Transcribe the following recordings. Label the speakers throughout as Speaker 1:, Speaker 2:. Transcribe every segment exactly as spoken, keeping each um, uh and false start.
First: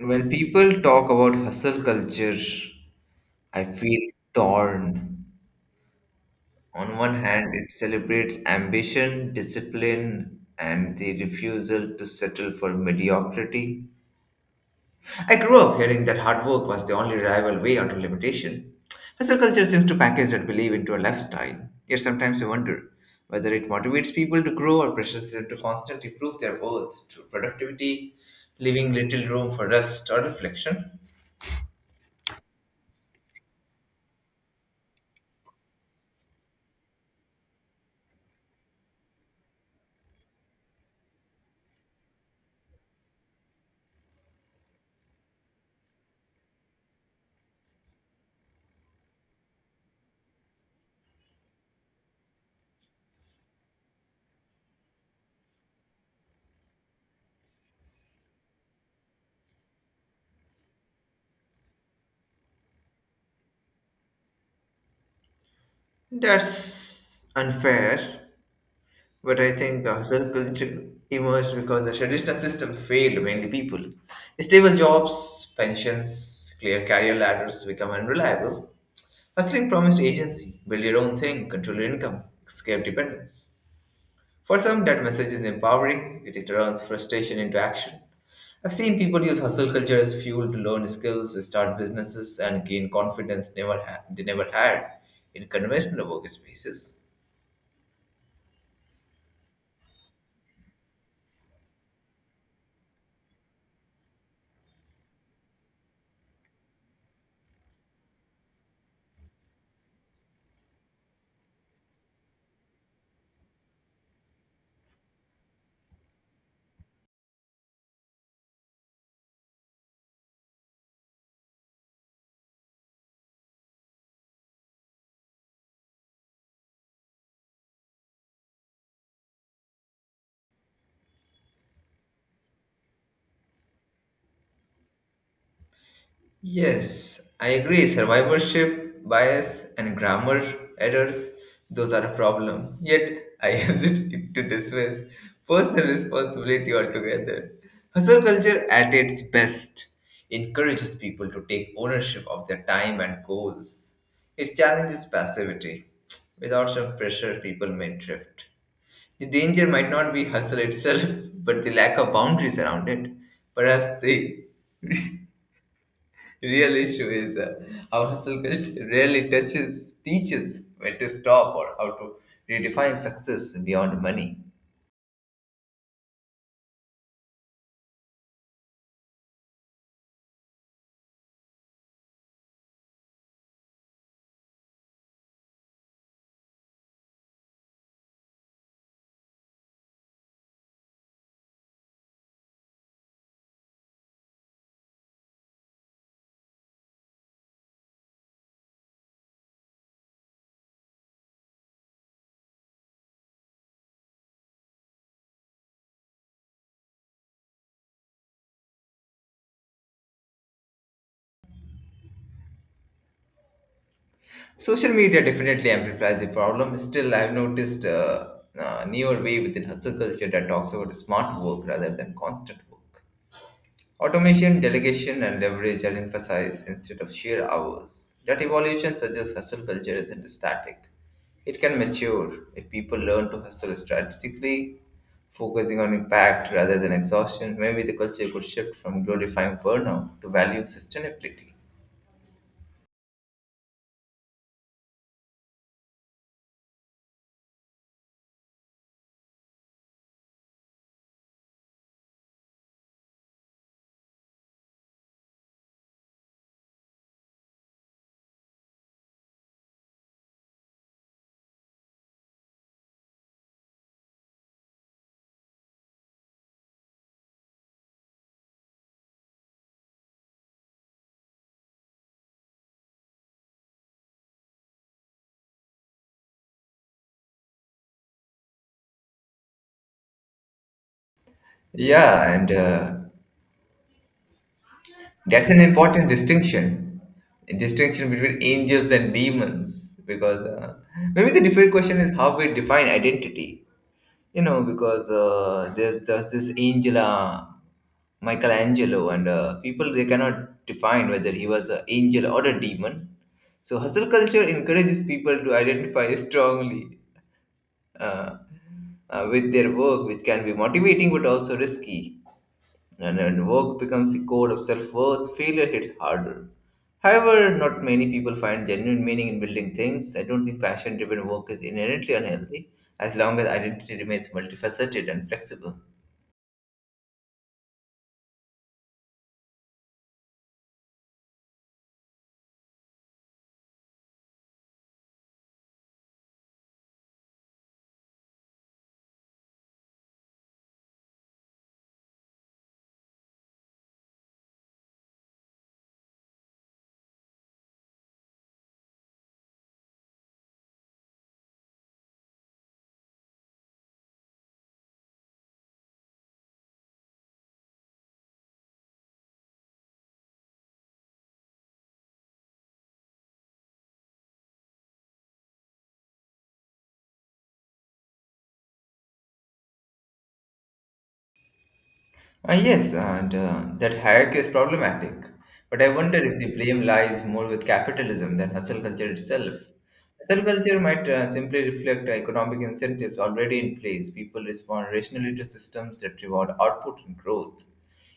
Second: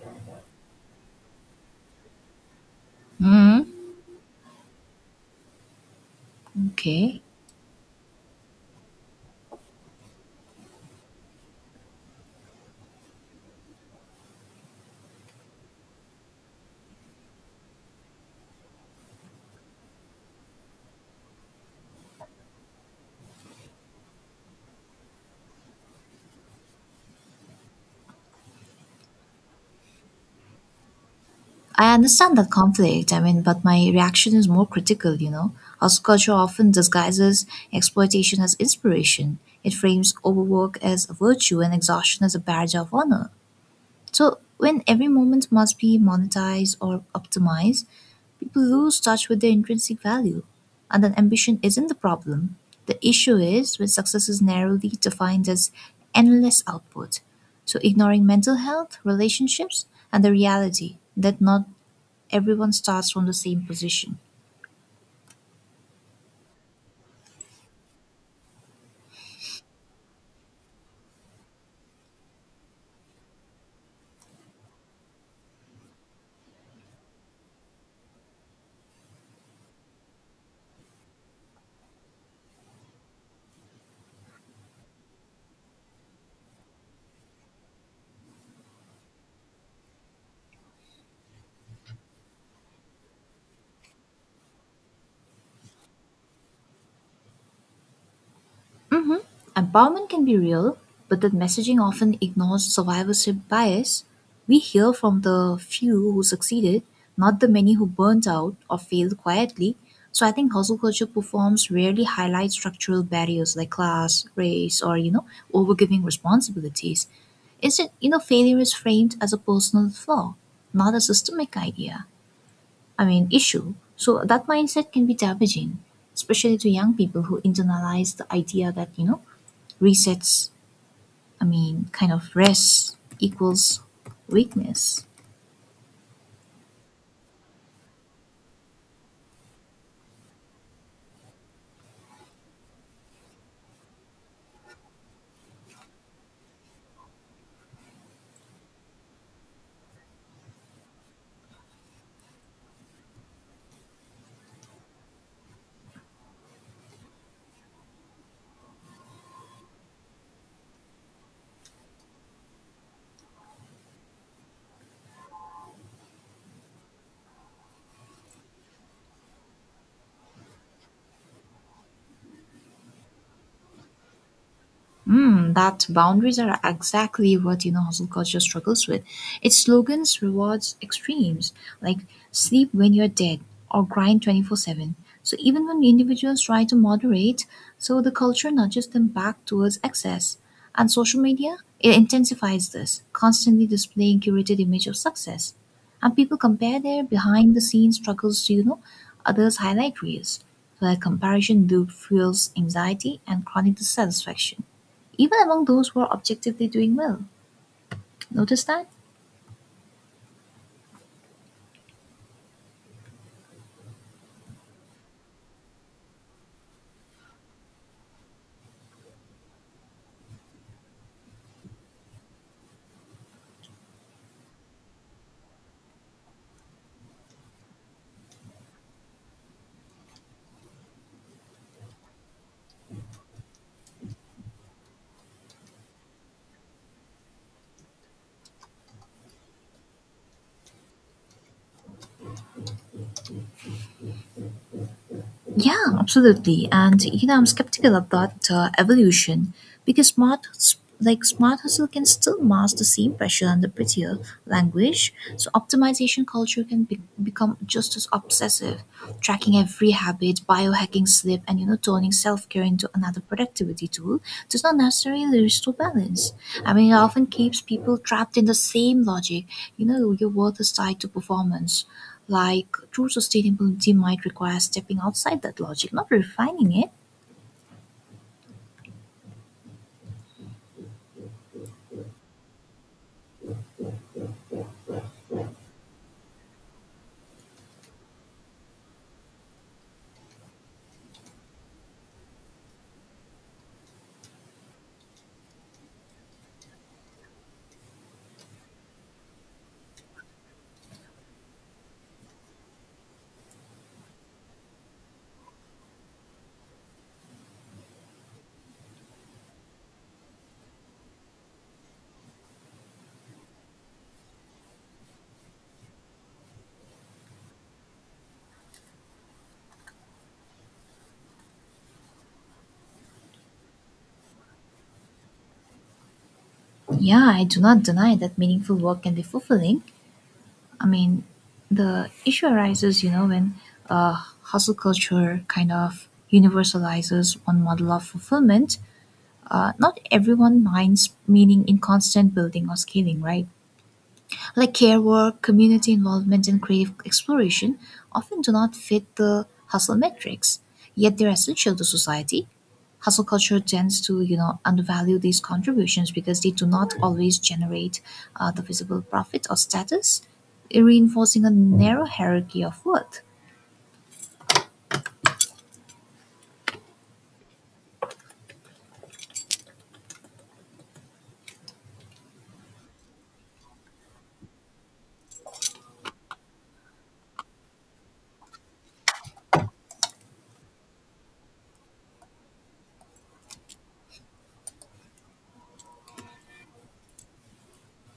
Speaker 1: When people talk about hustle culture, I
Speaker 2: Mm,
Speaker 1: feel torn. On one
Speaker 2: okay.
Speaker 1: hand, it celebrates ambition, discipline, and the refusal to settle for mediocrity. I grew up hearing that hard work was the only reliable way out of limitation. Hustle culture seems to package that belief into a lifestyle. Yet sometimes I wonder whether it motivates people to grow or pressures them to constantly prove their worth through productivity, leaving little room for rest or reflection.
Speaker 2: I understand that conflict. I mean, but my reaction is more critical, you know. Hustle culture often disguises exploitation as inspiration. It frames overwork as a virtue and exhaustion as a badge of honor. So when every moment must be monetized or optimized, people lose touch with their intrinsic value. And then ambition isn't the problem. The issue is when success is narrowly defined as endless output. So ignoring mental health, relationships, and the reality that not everyone starts from the same position.
Speaker 1: That's unfair, but I think the hustle culture emerged because the traditional systems failed many people. Stable jobs, pensions, clear career ladders become unreliable. Hustling promised agency, build your own thing, control your income, escape dependence. For some, that message is empowering, yet it turns frustration into action. I've seen people use hustle culture as fuel to learn skills, start businesses, and gain confidence never ha- they never had in conventional workspaces.
Speaker 2: Empowerment can be real, but that messaging often ignores survivorship bias. We hear from the few who succeeded, not the many who burnt out or failed quietly. So I think hustle culture performs rarely highlight structural barriers like class, race, or you know, overgiving responsibilities. Instead, you know, failure is framed as a personal flaw, not a systemic idea. I mean, issue. So that mindset can be damaging, especially to young people who internalize the idea that you know resets, I mean, kind of rest equals weakness.
Speaker 1: Yes, I agree. Survivorship bias and grammar errors, those are a problem. Yet, I hesitate to dismiss personal responsibility altogether. Hustle culture at its best encourages people to take ownership of their time and goals. It challenges passivity. Without some pressure, people may drift. The danger might not be hustle itself, but the lack of boundaries around it. Perhaps the Real issue is uh, our hustle culture rarely touches teaches when to stop or how to redefine success beyond money.
Speaker 2: Mm, that boundaries are exactly what you know hustle culture struggles with. Its slogans rewards extremes like sleep when you're dead or grind twenty-four seven. So even when individuals try to moderate, so the culture nudges them back towards excess. And social media, it intensifies this, constantly displaying curated image of success. And people compare their behind the scenes struggles to, you know, others highlight reels. So that comparison loop fuels anxiety and chronic dissatisfaction even among those who are objectively doing well. Notice that?
Speaker 1: Social media definitely amplifies the problem. Still, I've noticed a uh, uh, newer way within hustle culture that talks about smart work rather than constant work. Automation, delegation, and leverage are emphasized instead of sheer hours. That evolution suggests hustle culture isn't static. It can mature if people learn to hustle strategically, focusing on impact rather than exhaustion. Maybe the culture could shift from glorifying burnout to valuing sustainability.
Speaker 2: Yeah, absolutely. And you know, I'm skeptical about uh, evolution because smart, like smart hustle, can still mask the same pressure under prettier language. So optimization culture can be- become just as obsessive, tracking every habit, biohacking sleep, and you know, turning self-care into another productivity tool does not necessarily restore balance. I mean, it often keeps people trapped in the same logic. You know, your worth is tied to performance. Like true sustainability might require stepping outside that logic, not refining it.
Speaker 1: Yeah, and uh, That's an important distinction, a distinction between angels and demons, because uh, maybe the different question is how we define identity. You know, because uh, there's just this angel, uh, Michelangelo, and uh, people they cannot define whether he was an angel or a demon. So hustle culture encourages people to identify strongly uh, uh, with their work, which can be motivating but also risky. And when work becomes the core of self worth, failure hits harder. However, not many people find genuine meaning in building things. I don't think passion driven work is inherently unhealthy as long as identity remains multifaceted and flexible.
Speaker 2: Yeah, I do not deny that meaningful work can be fulfilling. I mean, the issue arises, you know, when uh, hustle culture kind of universalizes one model of fulfillment. Uh, not everyone minds meaning in constant building or scaling, right? Like care work, community involvement, and creative exploration, often do not fit the hustle metrics, yet they're essential to society. Hustle culture tends to, you know, undervalue these contributions because they do not always generate uh, the visible profit or status, reinforcing a narrow hierarchy of worth.
Speaker 1: Ah, yes, and uh, that hierarchy is problematic. But I wonder if the blame lies more with capitalism than hustle culture itself. Hustle culture might uh, simply reflect economic incentives already in place. People respond rationally to systems that reward output and growth.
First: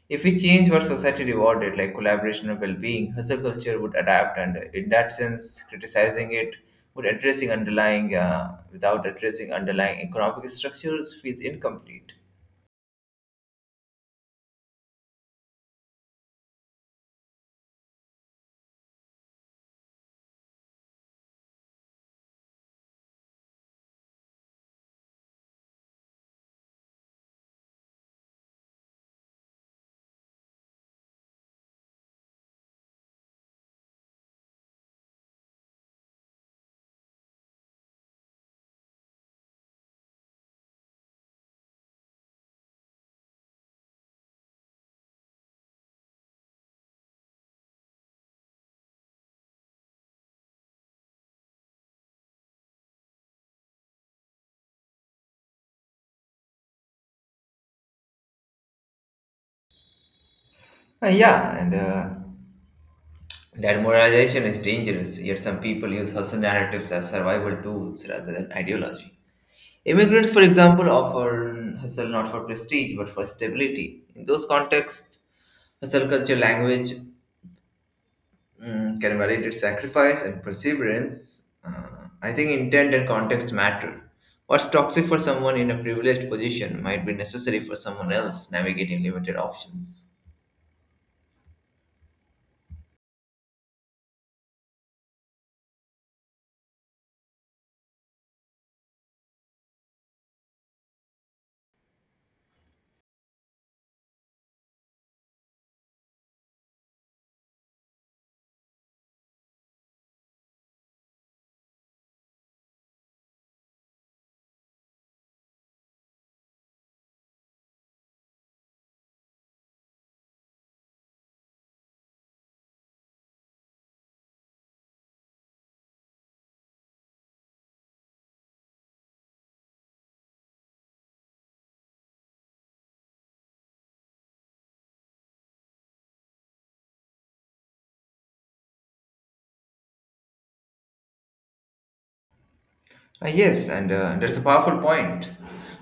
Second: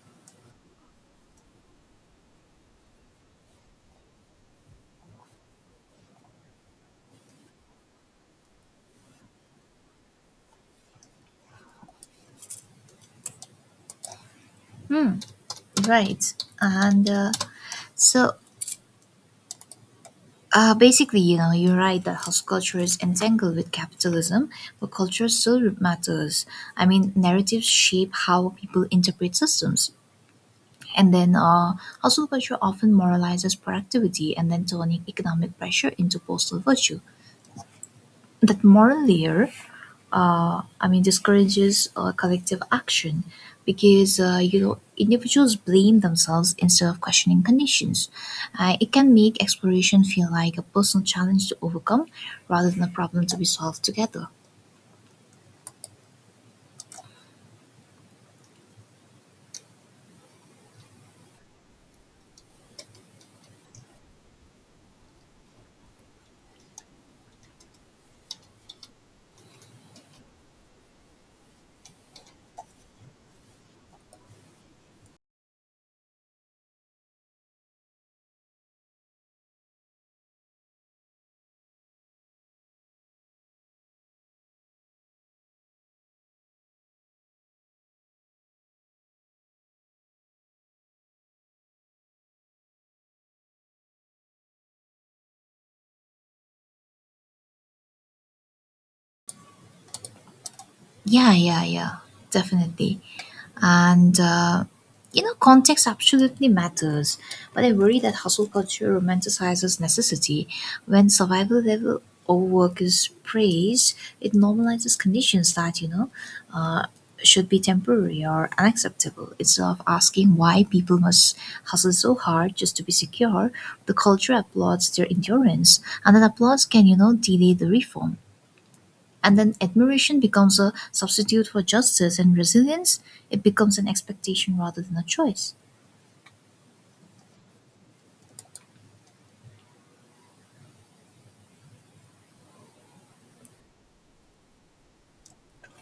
Speaker 1: If we change what society rewarded, like collaboration or well-being, hustle culture would adapt, and in that sense, criticizing it would addressing underlying uh, without addressing underlying economic structures feels incomplete.
Speaker 2: Right, and uh, so Uh, basically, you know, you're right that hustle culture is entangled with capitalism, but culture still matters. I mean, narratives shape how people interpret systems. And then uh, hustle culture often moralizes productivity and then turning economic pressure into personal virtue. That moral layer uh, I mean, discourages uh, collective action because uh, you know individuals blame themselves instead of questioning conditions. Uh, it can make exploration feel like a personal challenge to overcome rather than a problem to be solved together.
Speaker 1: Uh, yeah, and uh, that moralization is dangerous. Yet some people use hustle narratives as survival tools rather than ideology. Immigrants, for example, offer hustle not for prestige but for stability. In those contexts, hustle culture language mm, can validate sacrifice and perseverance. Uh, I think intent and context matter. What's toxic for someone in a privileged position might be necessary for someone else navigating limited options.
Speaker 2: Yeah, yeah, yeah, definitely. And, uh, you know, context absolutely matters, but I worry that hustle culture romanticizes necessity. When survival level overwork is praised, it normalizes conditions that, you know, uh, should be temporary or unacceptable. Instead of asking why people must hustle so hard just to be secure, the culture applauds their endurance and then applauds can, you know, delay the reform. And then admiration becomes a substitute for justice and resilience. It becomes an expectation rather than a choice.
Speaker 1: Uh, yes, and uh, that's a powerful point.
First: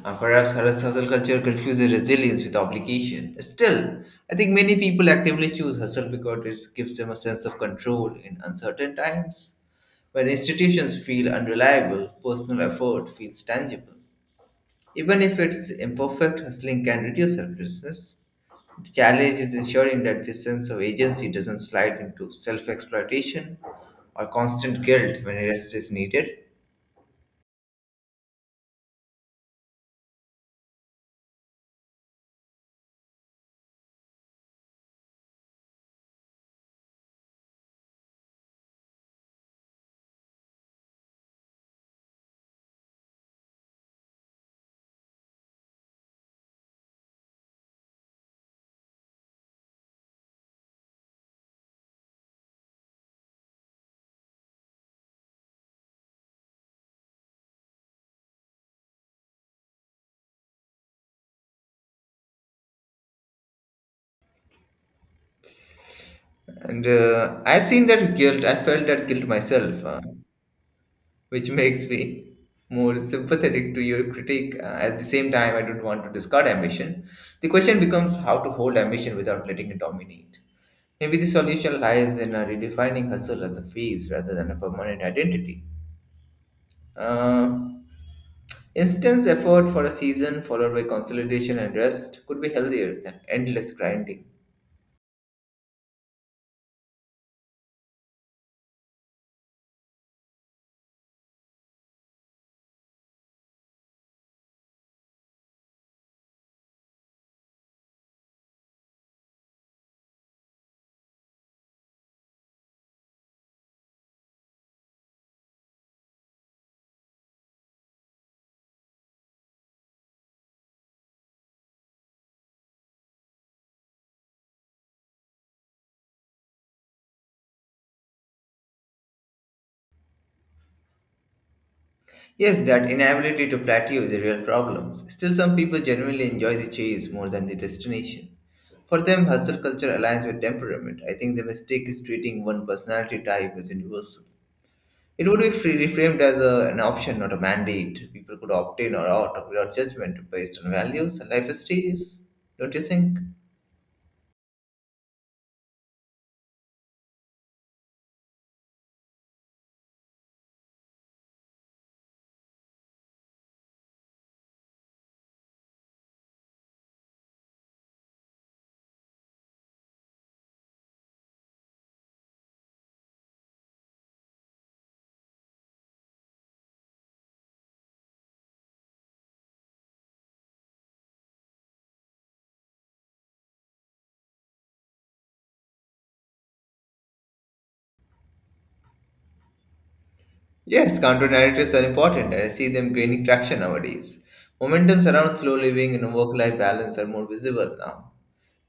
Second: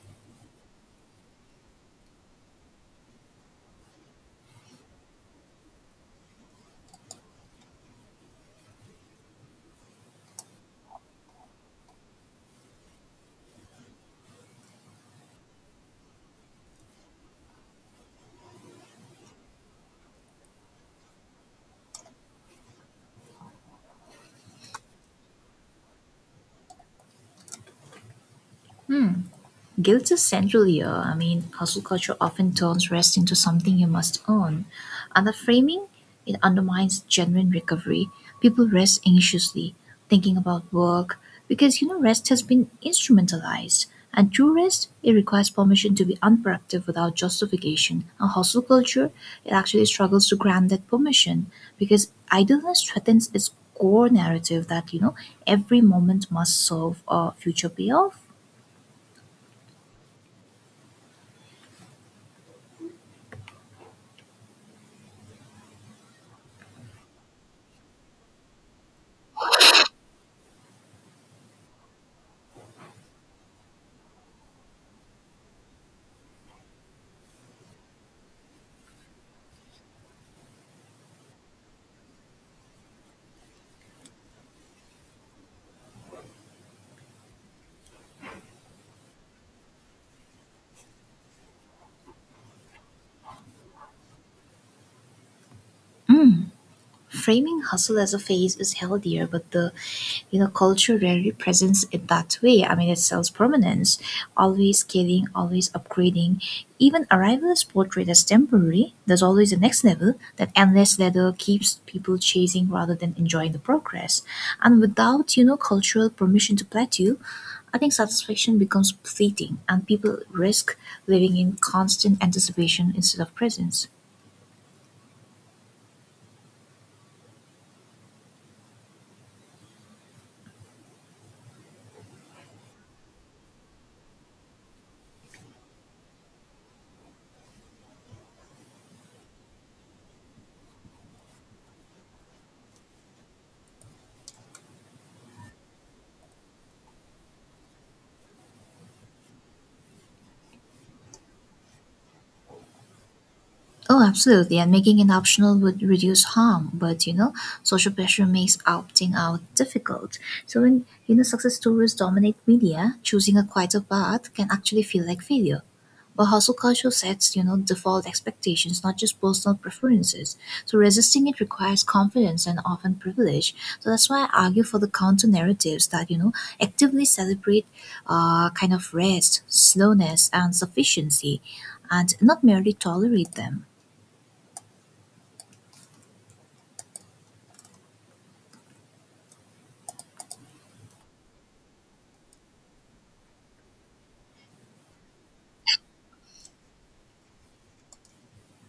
Speaker 1: Uh, perhaps our hustle culture confuses resilience with obligation. Still, I think many people actively choose hustle because it gives them a sense of control in uncertain times. When institutions feel unreliable, personal effort feels tangible. Even if it's imperfect, hustling can reduce selflessness. The challenge is ensuring that this sense of agency doesn't slide into self exploitation or constant guilt when rest is needed.
Speaker 2: Guilt is central here. I mean, hustle culture often turns rest into something you must earn, and the framing it undermines genuine recovery. People rest anxiously, thinking about work, because you know rest has been instrumentalized. And true rest, it requires permission to be unproductive without justification. And hustle culture, it actually struggles to grant that permission because idleness threatens its core narrative that you know every moment must serve a future payoff.
Speaker 1: And uh, I've seen that guilt, I felt that guilt myself, uh, which makes me more sympathetic to your critique. Uh, at the same time, I don't want to discard ambition. The question becomes how to hold ambition without letting it dominate. Maybe the solution lies in uh, redefining hustle as a phase rather than a permanent identity. Uh, Intense effort for a season followed by consolidation and rest could be healthier than endless grinding.
Speaker 2: Framing hustle as a phase is healthier, but the you know culture rarely presents it that way. I mean, it sells permanence, always scaling, always upgrading. Even arrival is portrayed as temporary. There's always a next level. That endless ladder keeps people chasing rather than enjoying the progress. And without you know cultural permission to plateau, I think satisfaction becomes fleeting, and people risk living in constant anticipation instead of presence.
Speaker 1: Yes, that inability to plateau is a real problem. Still, some people genuinely enjoy the chase more than the destination. For them, hustle culture aligns with temperament. I think the mistake is treating one personality type as universal. It would be free, reframed as a, an option, not a mandate. People could opt in or out without judgment based on values and life stages. Don't you think?
Speaker 2: Oh, absolutely. And making it optional would reduce harm. But, you know, social pressure makes opting out difficult. So when, you know, success stories dominate media, choosing a quieter path can actually feel like failure. But hustle culture sets, you know, default expectations, not just personal preferences. So resisting it requires confidence and often privilege. So that's why I argue for the counter narratives that, you know, actively celebrate uh, kind of rest, slowness, and sufficiency, and not merely tolerate them.
Speaker 1: Yes, counter narratives are important, and I see them gaining traction nowadays. Momentums around slow living and work life balance are more visible now.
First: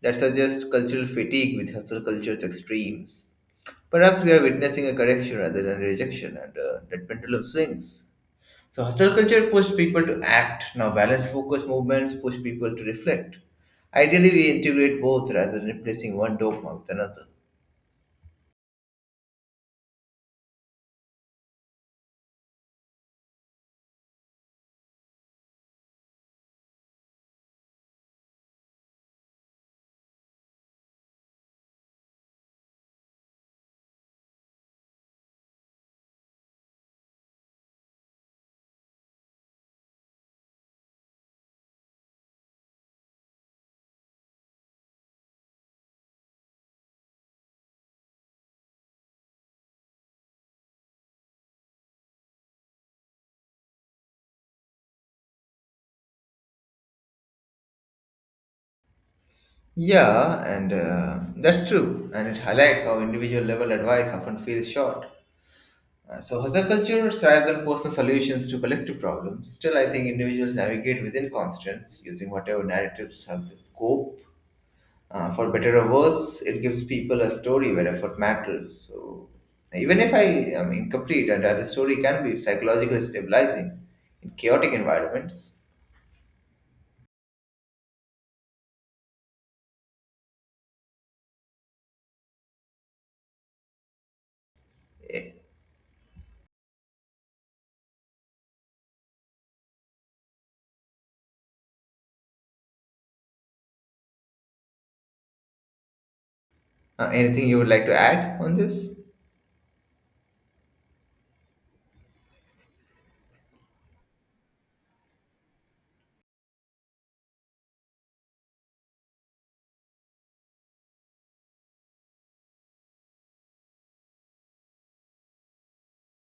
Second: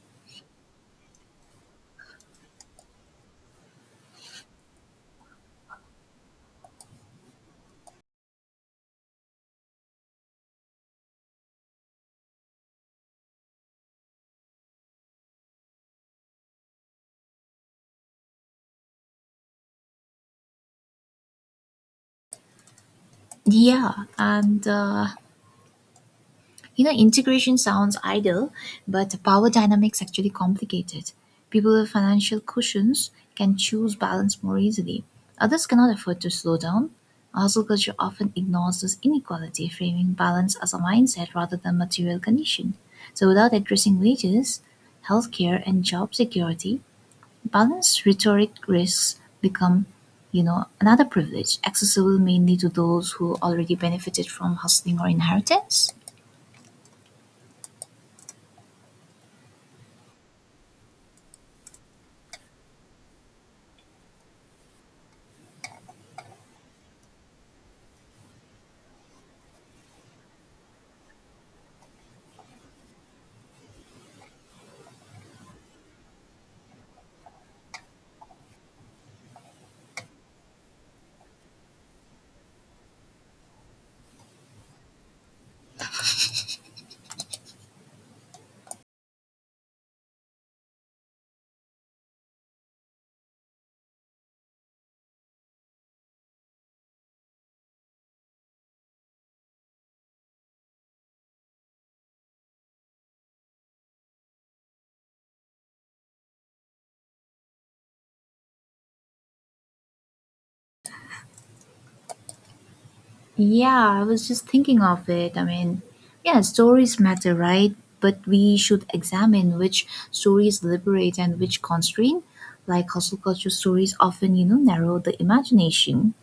Speaker 1: That suggests cultural fatigue with hustle culture's extremes. Perhaps we are witnessing a correction rather than rejection, and uh, that pendulum swings. So, hustle culture pushed people to act. Now, balance focused movements push people to reflect. Ideally, we integrate both rather than replacing one dogma with another.
Speaker 2: Yeah, and uh, you know, integration sounds ideal, but power dynamics actually complicated. People with financial cushions can choose balance more easily. Others cannot afford to slow down. Hustle culture often ignores this inequality, framing balance as a mindset rather than material condition. So, without addressing wages, healthcare, and job security, balanced rhetoric risks become, you know, another privilege, accessible mainly to those who already benefited from hustling or inheritance.
Speaker 1: Yeah, and uh, that's true, and it highlights how individual level advice often feels short. Uh, so, hustle culture thrives on personal solutions to collective problems. Still, I think individuals navigate within constraints using whatever narratives help them cope. Uh, for better or worse, it gives people a story where effort matters. So, even if I am incomplete, and the story can be psychologically stabilizing in chaotic environments. Eh, Uh, anything you would like to add on this?
Speaker 2: Yeah, I was just thinking of it. I mean, yeah, stories matter, right? But we should examine which stories liberate and which constrain. Like hustle culture stories often, you know, narrow the imagination.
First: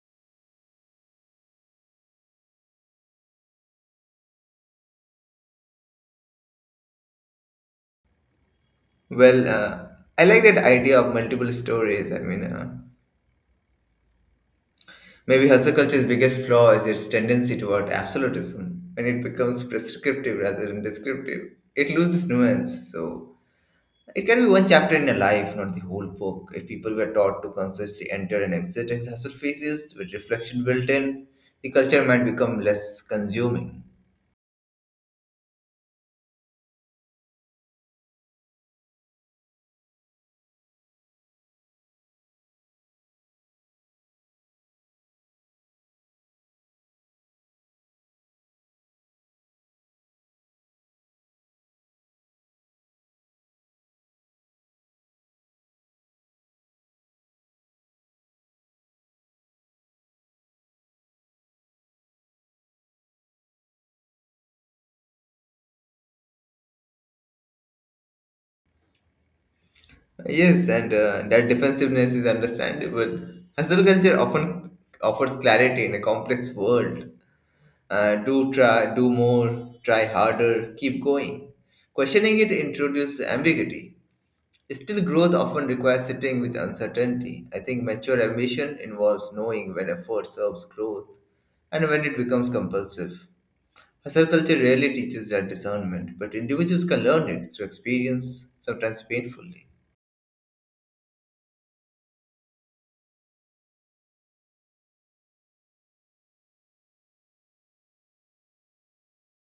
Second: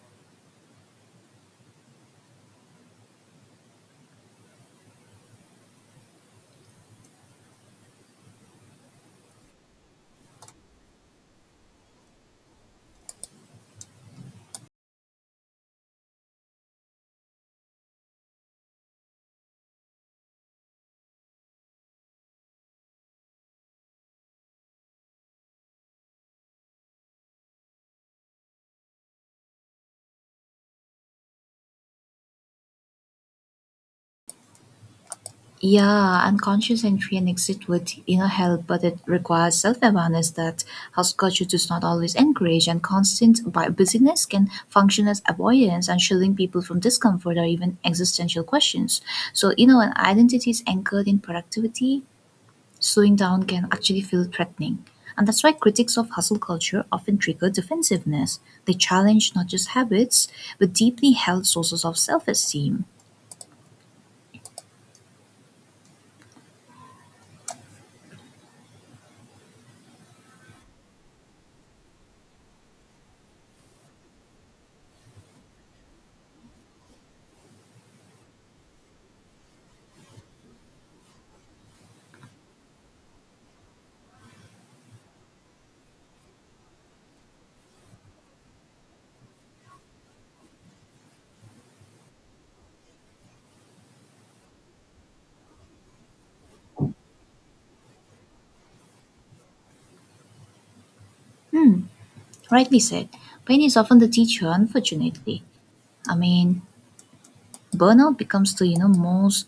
Speaker 1: Well, uh, I like that idea of multiple stories. I mean, uh, maybe hustle culture's biggest flaw is its tendency toward absolutism. When it becomes prescriptive rather than descriptive, it loses nuance. So, it can be one chapter in a life, not the whole book. If people were taught to consciously enter and exit in hustle phases with reflection built in, the culture might become less consuming.
Speaker 2: Yeah, unconscious entry and exit with inner help, but it requires self-awareness that house culture does not always encourage, and constant bu- busyness can function as avoidance and shielding people from discomfort or even existential questions. So, you know, an identity is anchored in productivity, slowing down can actually feel threatening. And that's why critics of hustle culture often trigger defensiveness. They challenge not just habits, but deeply held sources of self esteem.
Speaker 1: Yes, and uh, that defensiveness is understandable. Hustle culture often offers clarity in a complex world. Uh, do try, do more, try harder, keep going. Questioning it introduces ambiguity. Still, growth often requires sitting with uncertainty. I think mature ambition involves knowing when effort serves growth and when it becomes compulsive. Hustle culture rarely teaches that discernment, but individuals can learn it through experience, sometimes painfully.
Speaker 2: Rightly said. Pain is often the teacher, unfortunately. I mean, burnout becomes the you know most,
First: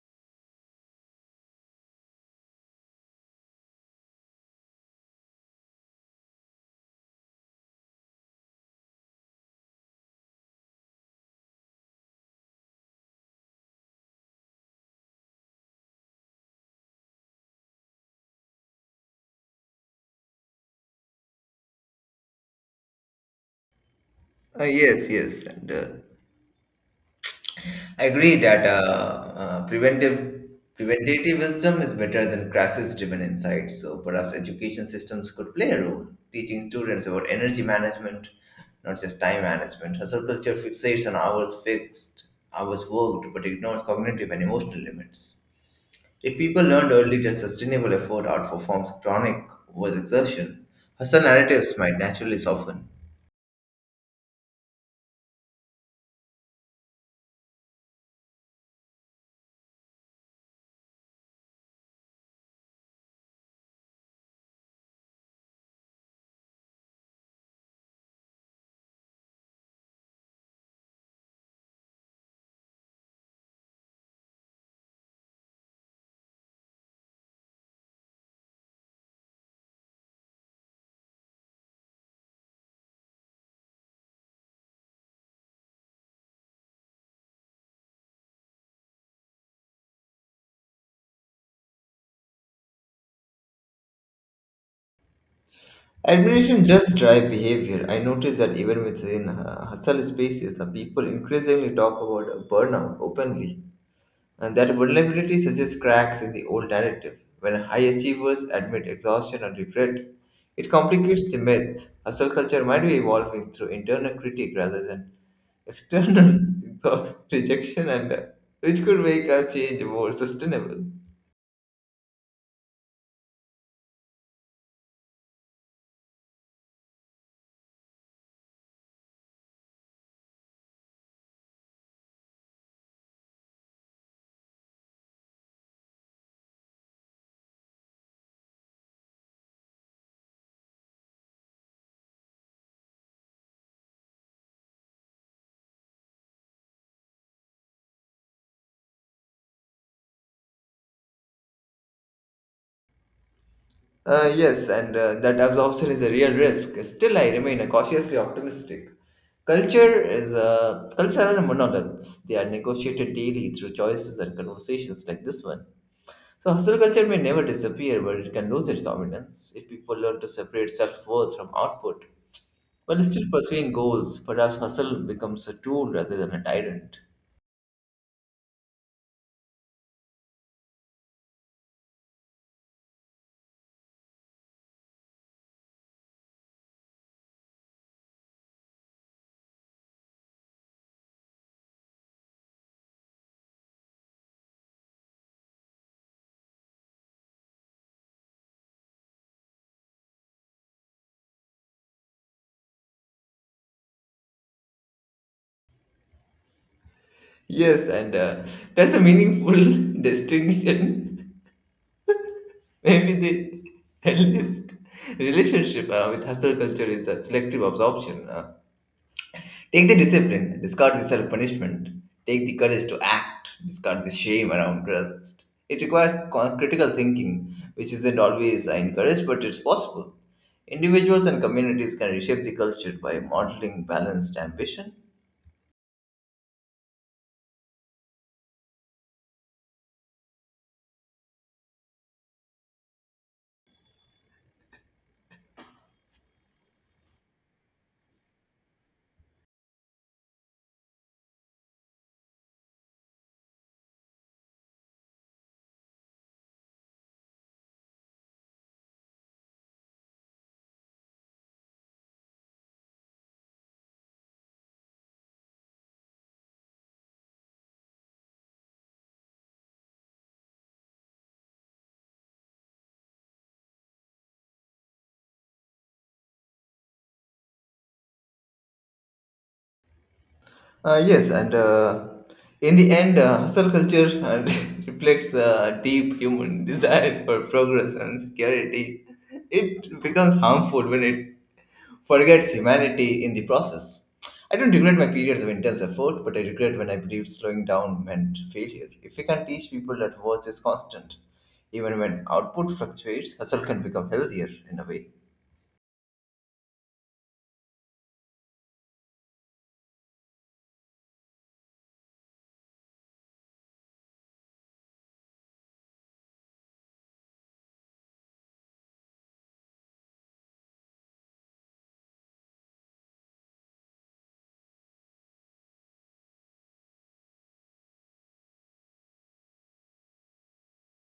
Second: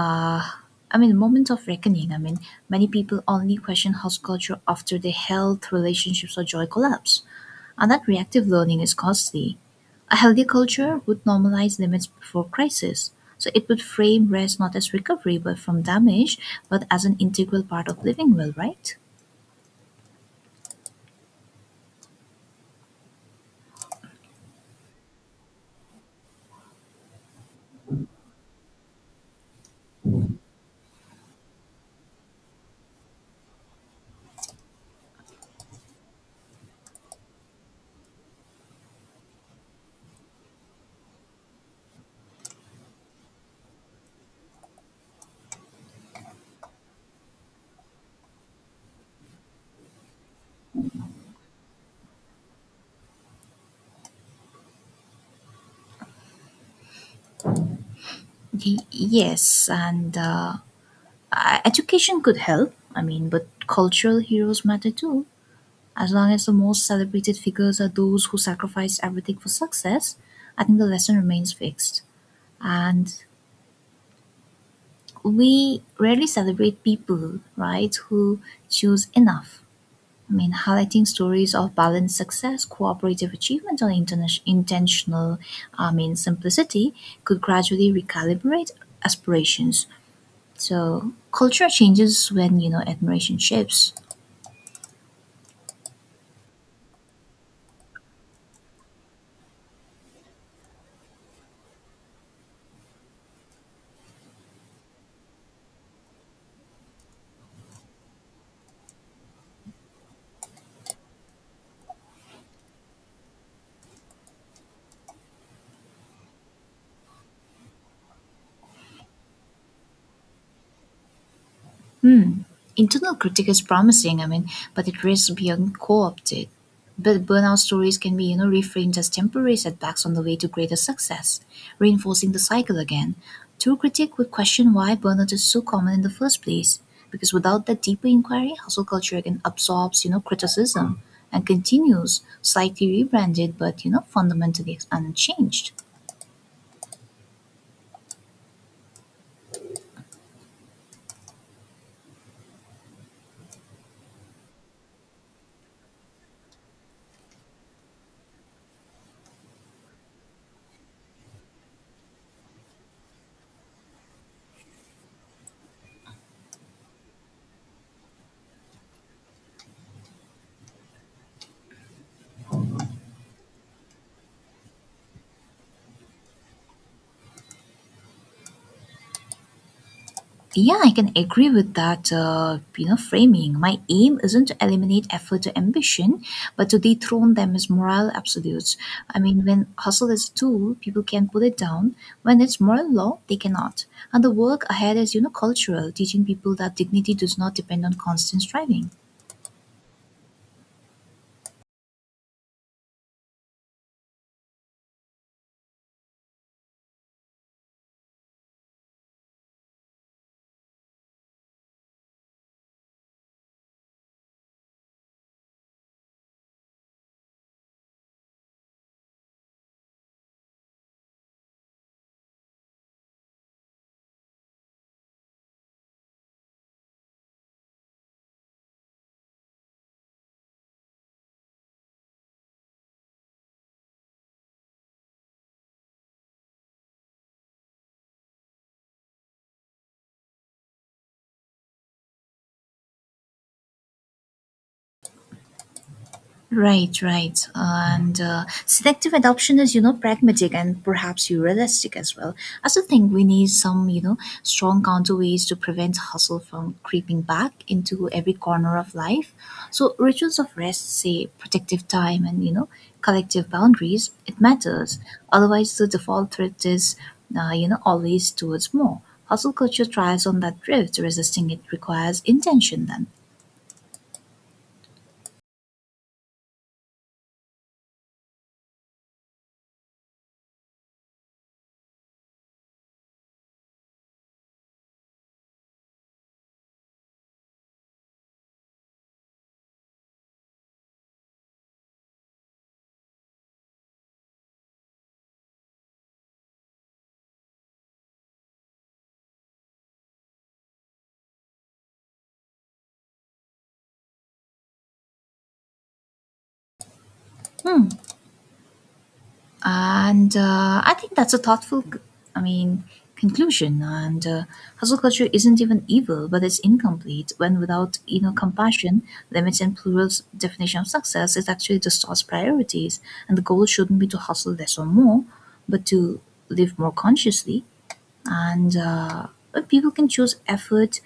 Speaker 2: uh, I mean, moment of reckoning. I mean, many people only question house culture after their health, relationships, or joy collapse, and that reactive learning is costly. A healthy culture would normalize limits before crisis, so it would frame rest not as recovery but from damage, but as an integral part of living well, right?
Speaker 1: Uh, yes, yes, and uh, I agree that uh, uh, preventive preventative wisdom is better than crisis-driven insight. So perhaps education systems could play a role, teaching students about energy management, not just time management. Hustle culture fixates on hours fixed, hours worked, but ignores cognitive and emotional limits. If people learned early that sustainable effort outperforms chronic overexertion, hustle narratives might naturally soften.
Speaker 2: Y- yes, and uh, Uh, education could help, I mean, but cultural heroes matter too. As long as the most celebrated figures are those who sacrificed everything for success, I think the lesson remains fixed. And we rarely celebrate people, right, who choose enough. I mean, highlighting stories of balanced success, cooperative achievement, or interna- intentional, I mean, simplicity could gradually recalibrate aspirations. So, culture changes when, you know, admiration shifts.
Speaker 1: Admiration does drive behavior. I notice that even within uh, hustle spaces, the people increasingly talk about a burnout openly, and that vulnerability suggests cracks in the old narrative. When high achievers admit exhaustion or regret, it complicates the myth. Hustle culture might be evolving through internal critique rather than external thought rejection, and uh, which could make a change more sustainable.
Speaker 2: Internal critique is promising, I mean, but it risks being co-opted. But burnout stories can be, you know, reframed as temporary setbacks on the way to greater success, reinforcing the cycle again. True critique would question why burnout is so common in the first place, because without that deeper inquiry, hustle culture again absorbs, you know, criticism and continues slightly rebranded but, you know, fundamentally unchanged.
Speaker 1: Uh, yes, and uh, that absorption is a real risk. Still, I remain cautiously optimistic. Culture is uh, Cultural monoliths. They are negotiated daily through choices and conversations like this one. So, hustle culture may never disappear, but it can lose its dominance if people learn to separate self worth from output. While still pursuing goals, perhaps hustle becomes a tool rather than a tyrant.
Speaker 2: Yeah, I can agree with that. Uh, you know, framing. My aim isn't to eliminate effort or ambition, but to dethrone them as moral absolutes. I mean, when hustle is a tool, people can put it down. When it's moral law, they cannot. And the work ahead is, you know, cultural, teaching people that dignity does not depend on constant striving.
Speaker 1: Yes, and uh, that's a meaningful distinction. Maybe the healthiest relationship uh, with hustle culture is a selective absorption. uh, Take the discipline, discard the self punishment. Take the courage to act, discard the shame around trust. It requires con- critical thinking, which isn't always uh, encouraged, but it's possible. Individuals and communities can reshape the culture by modeling balanced ambition.
Speaker 2: Right, right. And uh, selective adoption is, you know, pragmatic and perhaps realistic as well. I still think we need some, you know, strong counterweights to prevent hustle from creeping back into every corner of life. So rituals of rest, say protective time and, you know, collective boundaries, it matters. Otherwise, the default threat is, uh, you know, always towards more. Hustle culture thrives on that drift. Resisting it requires intention then.
Speaker 1: Uh, yes, and uh, in the end, uh, hustle culture uh, reflects a deep human desire for progress and security. It becomes harmful when it forgets humanity in the process. I don't regret my periods of intense effort, but I regret when I believed slowing down meant failure. If we can teach people that worth is constant, even when output fluctuates, hustle can become healthier in a way.
Speaker 2: Hmm. And uh, I think that's a thoughtful, c- I mean, conclusion. And uh, Hustle culture isn't even evil, but it's incomplete when without, you know, compassion, limits and plural's definition of success, it actually distorts priorities. And the goal shouldn't be to hustle less or more, but to live more consciously. And uh, When people can choose effort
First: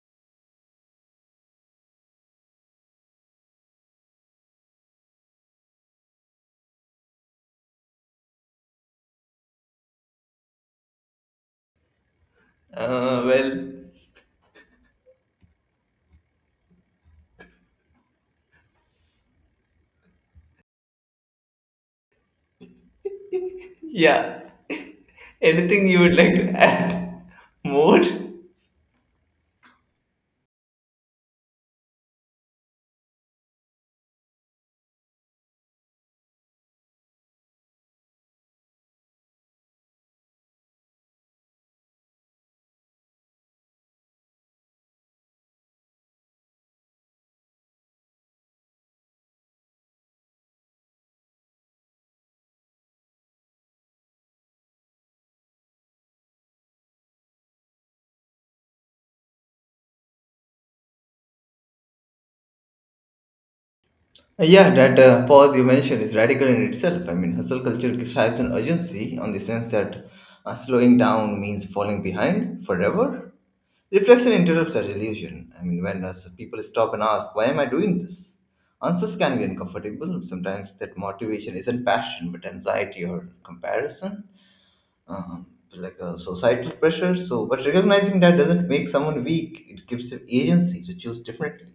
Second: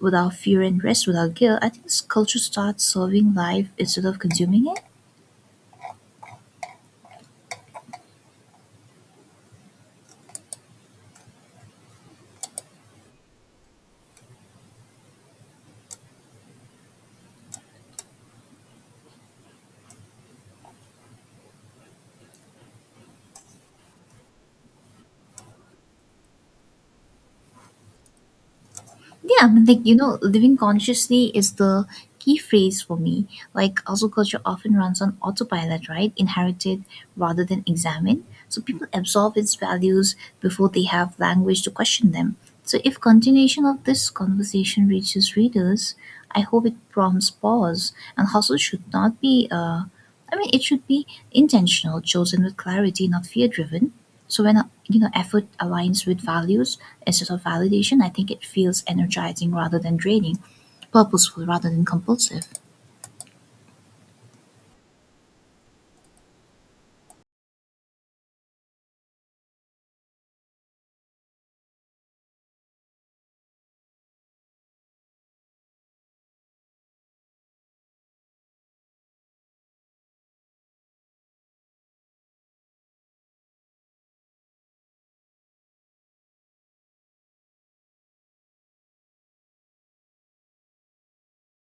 Speaker 2: without fear and rest without guilt, I think this culture starts serving life instead of consuming it.
Speaker 1: Uh, well, yeah. Anything you would like to add more?
Speaker 2: Yeah, I mean, like, you know, living consciously is the key phrase for me. Like, also, culture often runs on autopilot, right? Inherited rather than examined. So, people absorb its values before they have language to question them. So, if continuation of this conversation reaches readers, I hope it prompts pause and hustle should not be, uh, I mean, it should be intentional, chosen with clarity, not fear driven. So when uh, you know effort aligns with values instead of validation, I think it feels energizing rather than draining, purposeful rather than compulsive.
Speaker 1: Uh, Yeah, that uh, pause you mentioned is radical in itself. I mean, hustle culture describes an urgency on the sense that uh, slowing down means falling behind forever. Reflection interrupts that illusion. I mean, when us people stop and ask, why am I doing this? Answers can be uncomfortable. Sometimes that motivation isn't passion, but anxiety or comparison, um, like a societal pressure. So, but recognizing that doesn't make someone weak. It gives them agency to choose differently.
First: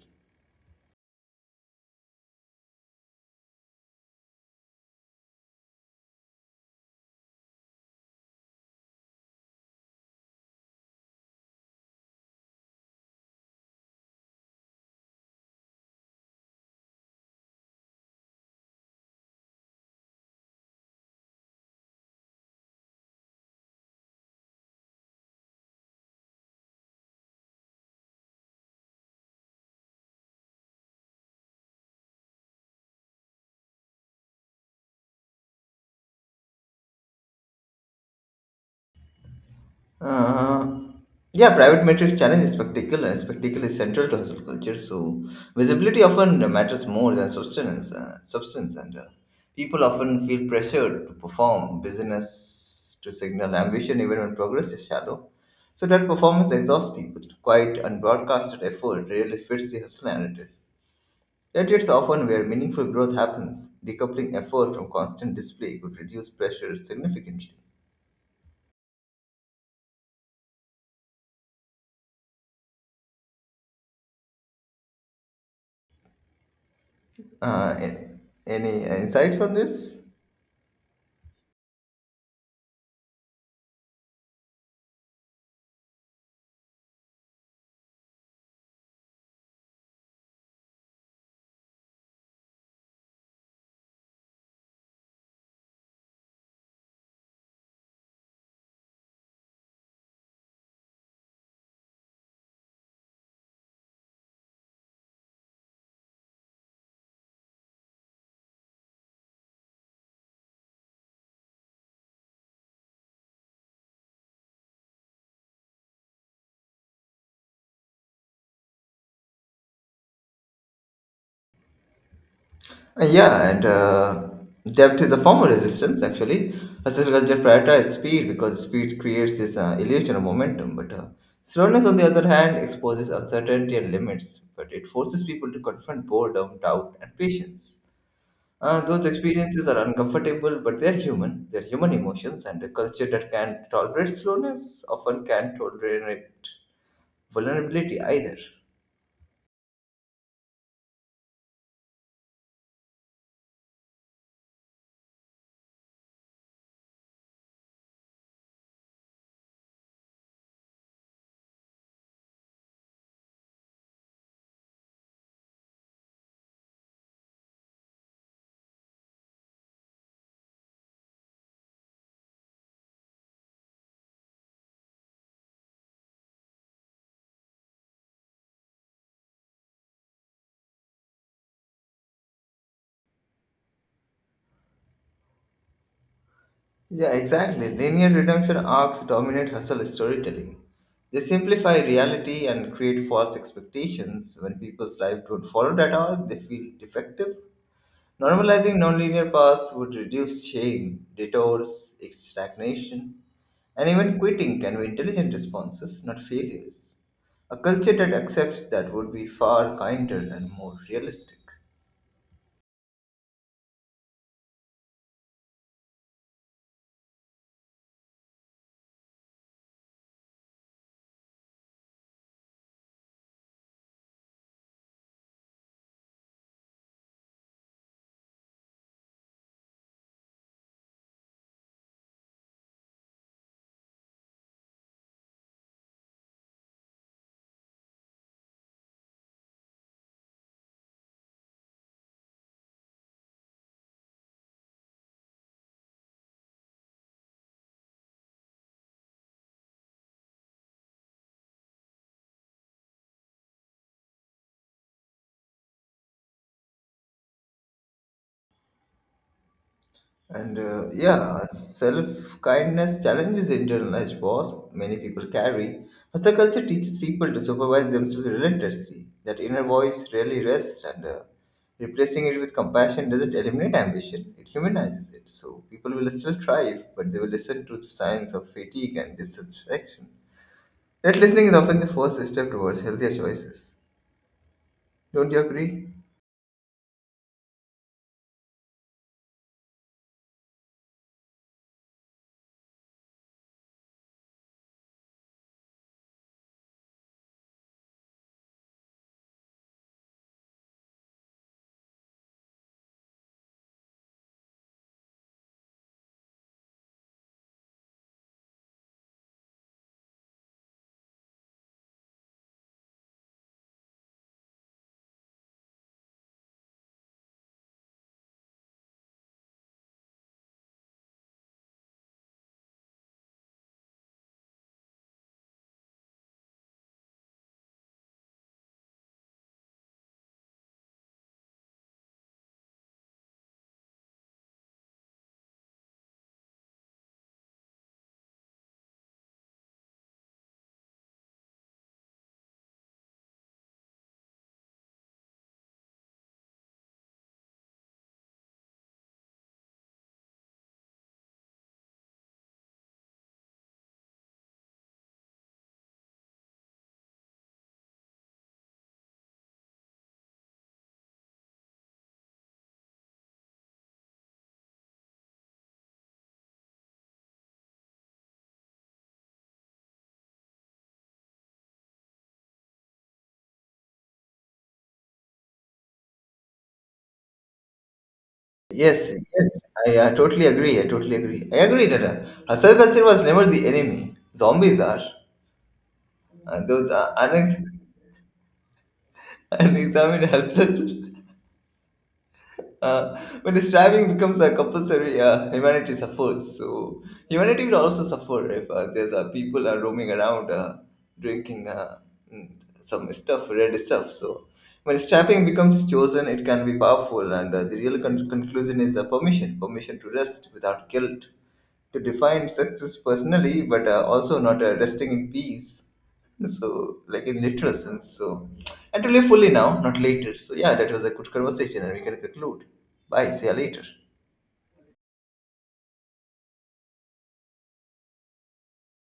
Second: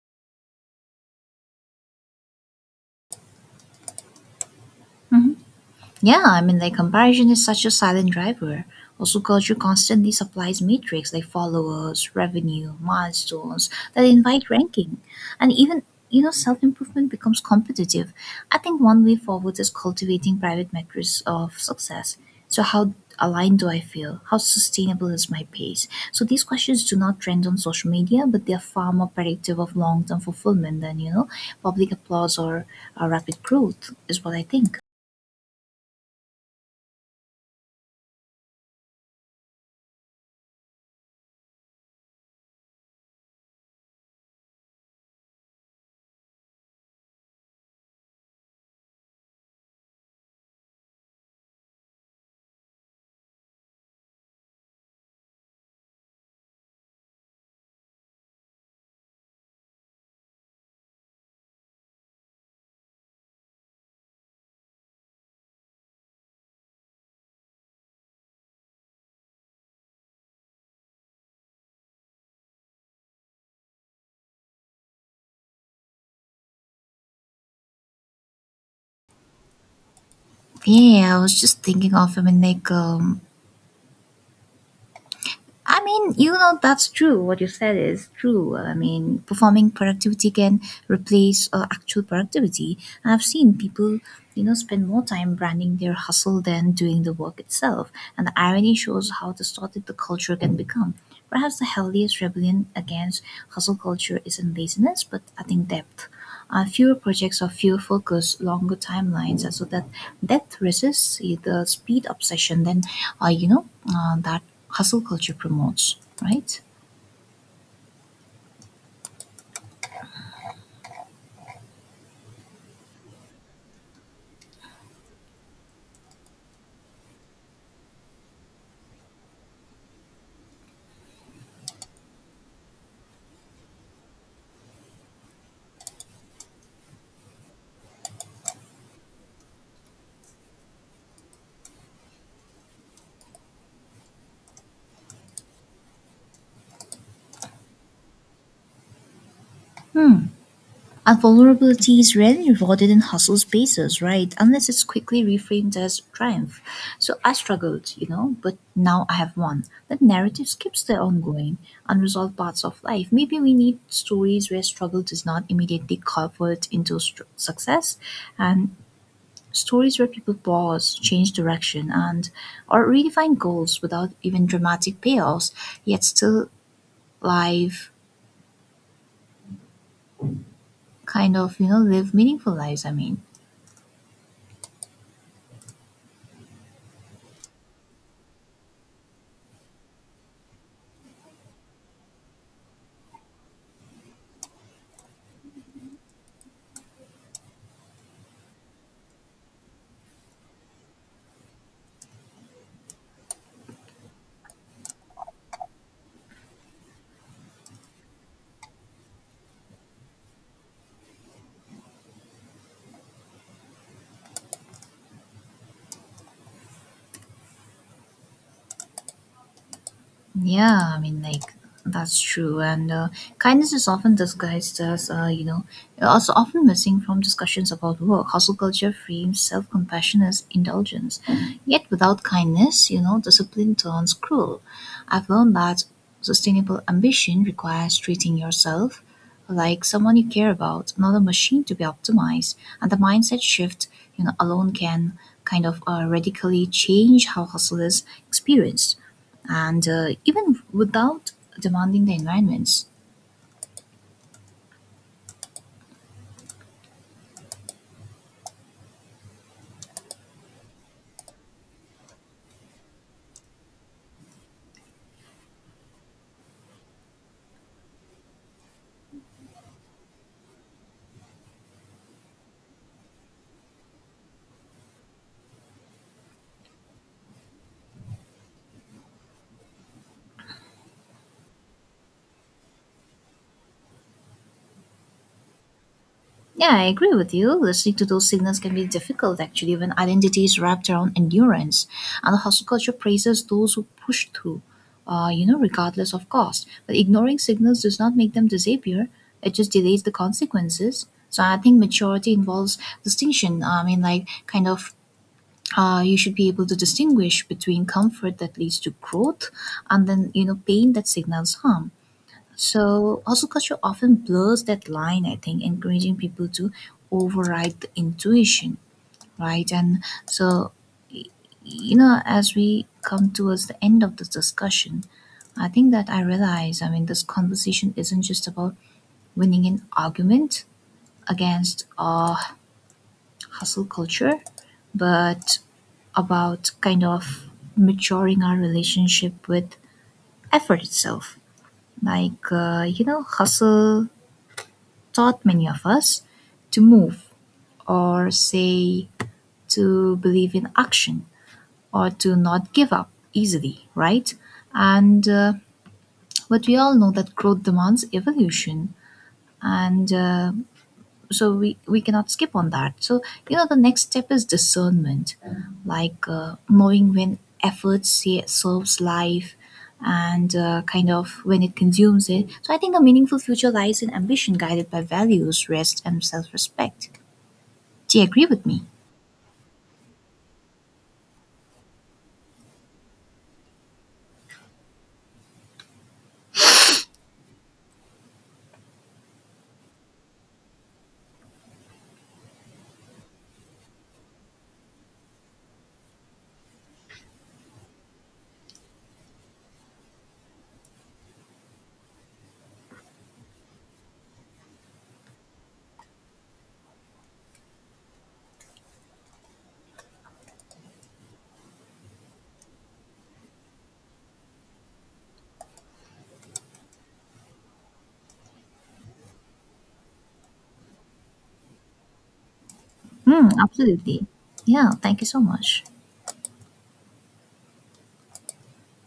Speaker 2: Yeah, I mean, the comparison is such a silent driver. Also, culture constantly supplies metrics like followers, revenue, milestones that invite ranking. And even, you know, Self improvement becomes competitive. I think one way forward is cultivating private metrics of success. So how aligned do I feel? How sustainable is my pace? So these questions do not trend on social media, but they are far more predictive of long term fulfillment than, you know, public applause or uh, rapid growth, is what I think.
Speaker 1: Uh, yeah, private metrics challenge is spectacle, and spectacle is central to hustle culture. So visibility often matters more than substance. Uh, substance, and uh, People often feel pressured to perform business to signal ambition, even when progress is shallow. So that performance exhausts people. Quiet and broadcasted effort really fits the hustle narrative. Yet it's often where meaningful growth happens. Decoupling effort from constant display could reduce pressure significantly. Uh, a- any insights on this?
Speaker 2: Yeah, I was just thinking of him and like, um, I mean, you know, that's true. What you said is true. I mean, performing productivity can replace uh, actual productivity. I've seen people, you know, spend more time branding their hustle than doing the work itself. And the irony shows how distorted the culture can become. Perhaps the healthiest rebellion against hustle culture isn't laziness, but I think depth. Uh, fewer projects or fewer focus, longer timelines, and so that that resists the speed obsession. Then, uh, you know, uh, that hustle culture promotes, right?
Speaker 1: Uh, Yeah, and uh, depth is a form of resistance actually. Hustle culture prioritizes speed because speed creates this uh, illusion of momentum, but uh, slowness, on the other hand, exposes uncertainty and limits, but it forces people to confront boredom, doubt, and patience. Uh, those experiences are uncomfortable, but they're human. They're human emotions, and a culture that can tolerate slowness often can tolerate vulnerability either.
Speaker 2: And vulnerability is rarely rewarded in hustle spaces, right? Unless it's quickly reframed as triumph. So I struggled, you know, but now I have won. That narrative skips the ongoing, unresolved parts of life. Maybe we need stories where struggle does not immediately convert into str- success and stories where people pause, change direction, and or redefine goals without even dramatic payoffs, yet still live kind of, you know, live meaningful lives, I mean.
Speaker 1: Yeah, exactly. Linear redemption arcs dominate hustle storytelling. They simplify reality and create false expectations. When people's lives don't follow that arc, they feel defective. Normalizing nonlinear paths would reduce shame, detours, stagnation, and even quitting can be intelligent responses, not failures. A culture that accepts that would be far kinder and more realistic.
Speaker 2: Yeah, I mean, like that's true, and uh, kindness is often disguised as, uh, you know, also often missing from discussions about work. Hustle culture frames self-compassion as indulgence, yet without kindness, you know, discipline turns cruel. I've learned that sustainable ambition requires treating yourself like someone you care about, not a machine to be optimized, and the mindset shift, you know, alone can kind of uh, radically change how hustle is experienced and uh, even without demanding the environments.
Speaker 1: And uh, yeah, self kindness challenges internalized boss many people carry. Hustle culture teaches people to supervise themselves relentlessly. That inner voice rarely rests, and uh, replacing it with compassion doesn't eliminate ambition, it humanizes it. So people will still thrive, but they will listen to the signs of fatigue and dissatisfaction. That listening is often the first step towards healthier choices. Don't you agree?
Speaker 2: Yeah, I agree with you. Listening to those signals can be difficult actually when identity is wrapped around endurance, and the hustle culture praises those who push through, uh, you know, regardless of cost. But ignoring signals does not make them disappear; it just delays the consequences. So I think maturity involves distinction. I mean, like kind of. Uh, you should be able to distinguish between comfort that leads to growth and then you know pain that signals harm. So also culture often blurs that line, I think, encouraging people to override the intuition, right? And so, you know, as we come towards the end of this discussion, I think that I realize, I mean, this conversation isn't just about winning an argument against uh, hustle culture, but about kind of maturing our relationship with effort itself. Like, uh, you know, hustle taught many of us to move, or say, to believe in action, or to not give up easily, right? And uh, but we all know that growth demands evolution, and uh, so we we cannot skip on that. So you know the next step is discernment, like uh, knowing when effort sa- serves life and uh, kind of when it consumes it. So I think a meaningful future lies in ambition guided by values, rest and self-respect. Do you agree with me?
Speaker 1: Yes, yes, I uh, totally agree. I totally agree. I agree that uh, hustle culture was never the enemy. Zombies are. Uh, those are unex- unexamined hustle. Uh, when striving becomes a compulsory, uh, humanity suffers. So humanity will also suffer if uh, there's uh, people are roaming around uh, drinking uh, mm, some stuff, red stuff. So when strapping becomes chosen, it can be powerful, and uh, the real con- conclusion is uh, permission, permission to rest without guilt, to define success personally, but uh, also not uh, resting in peace. So, like in literal sense. So, and to live fully now, not later. So, yeah, that was a good conversation, and we can conclude. Bye. See
Speaker 2: Mm,
Speaker 1: you later.
Speaker 2: absolutely. Yeah, thank you so much.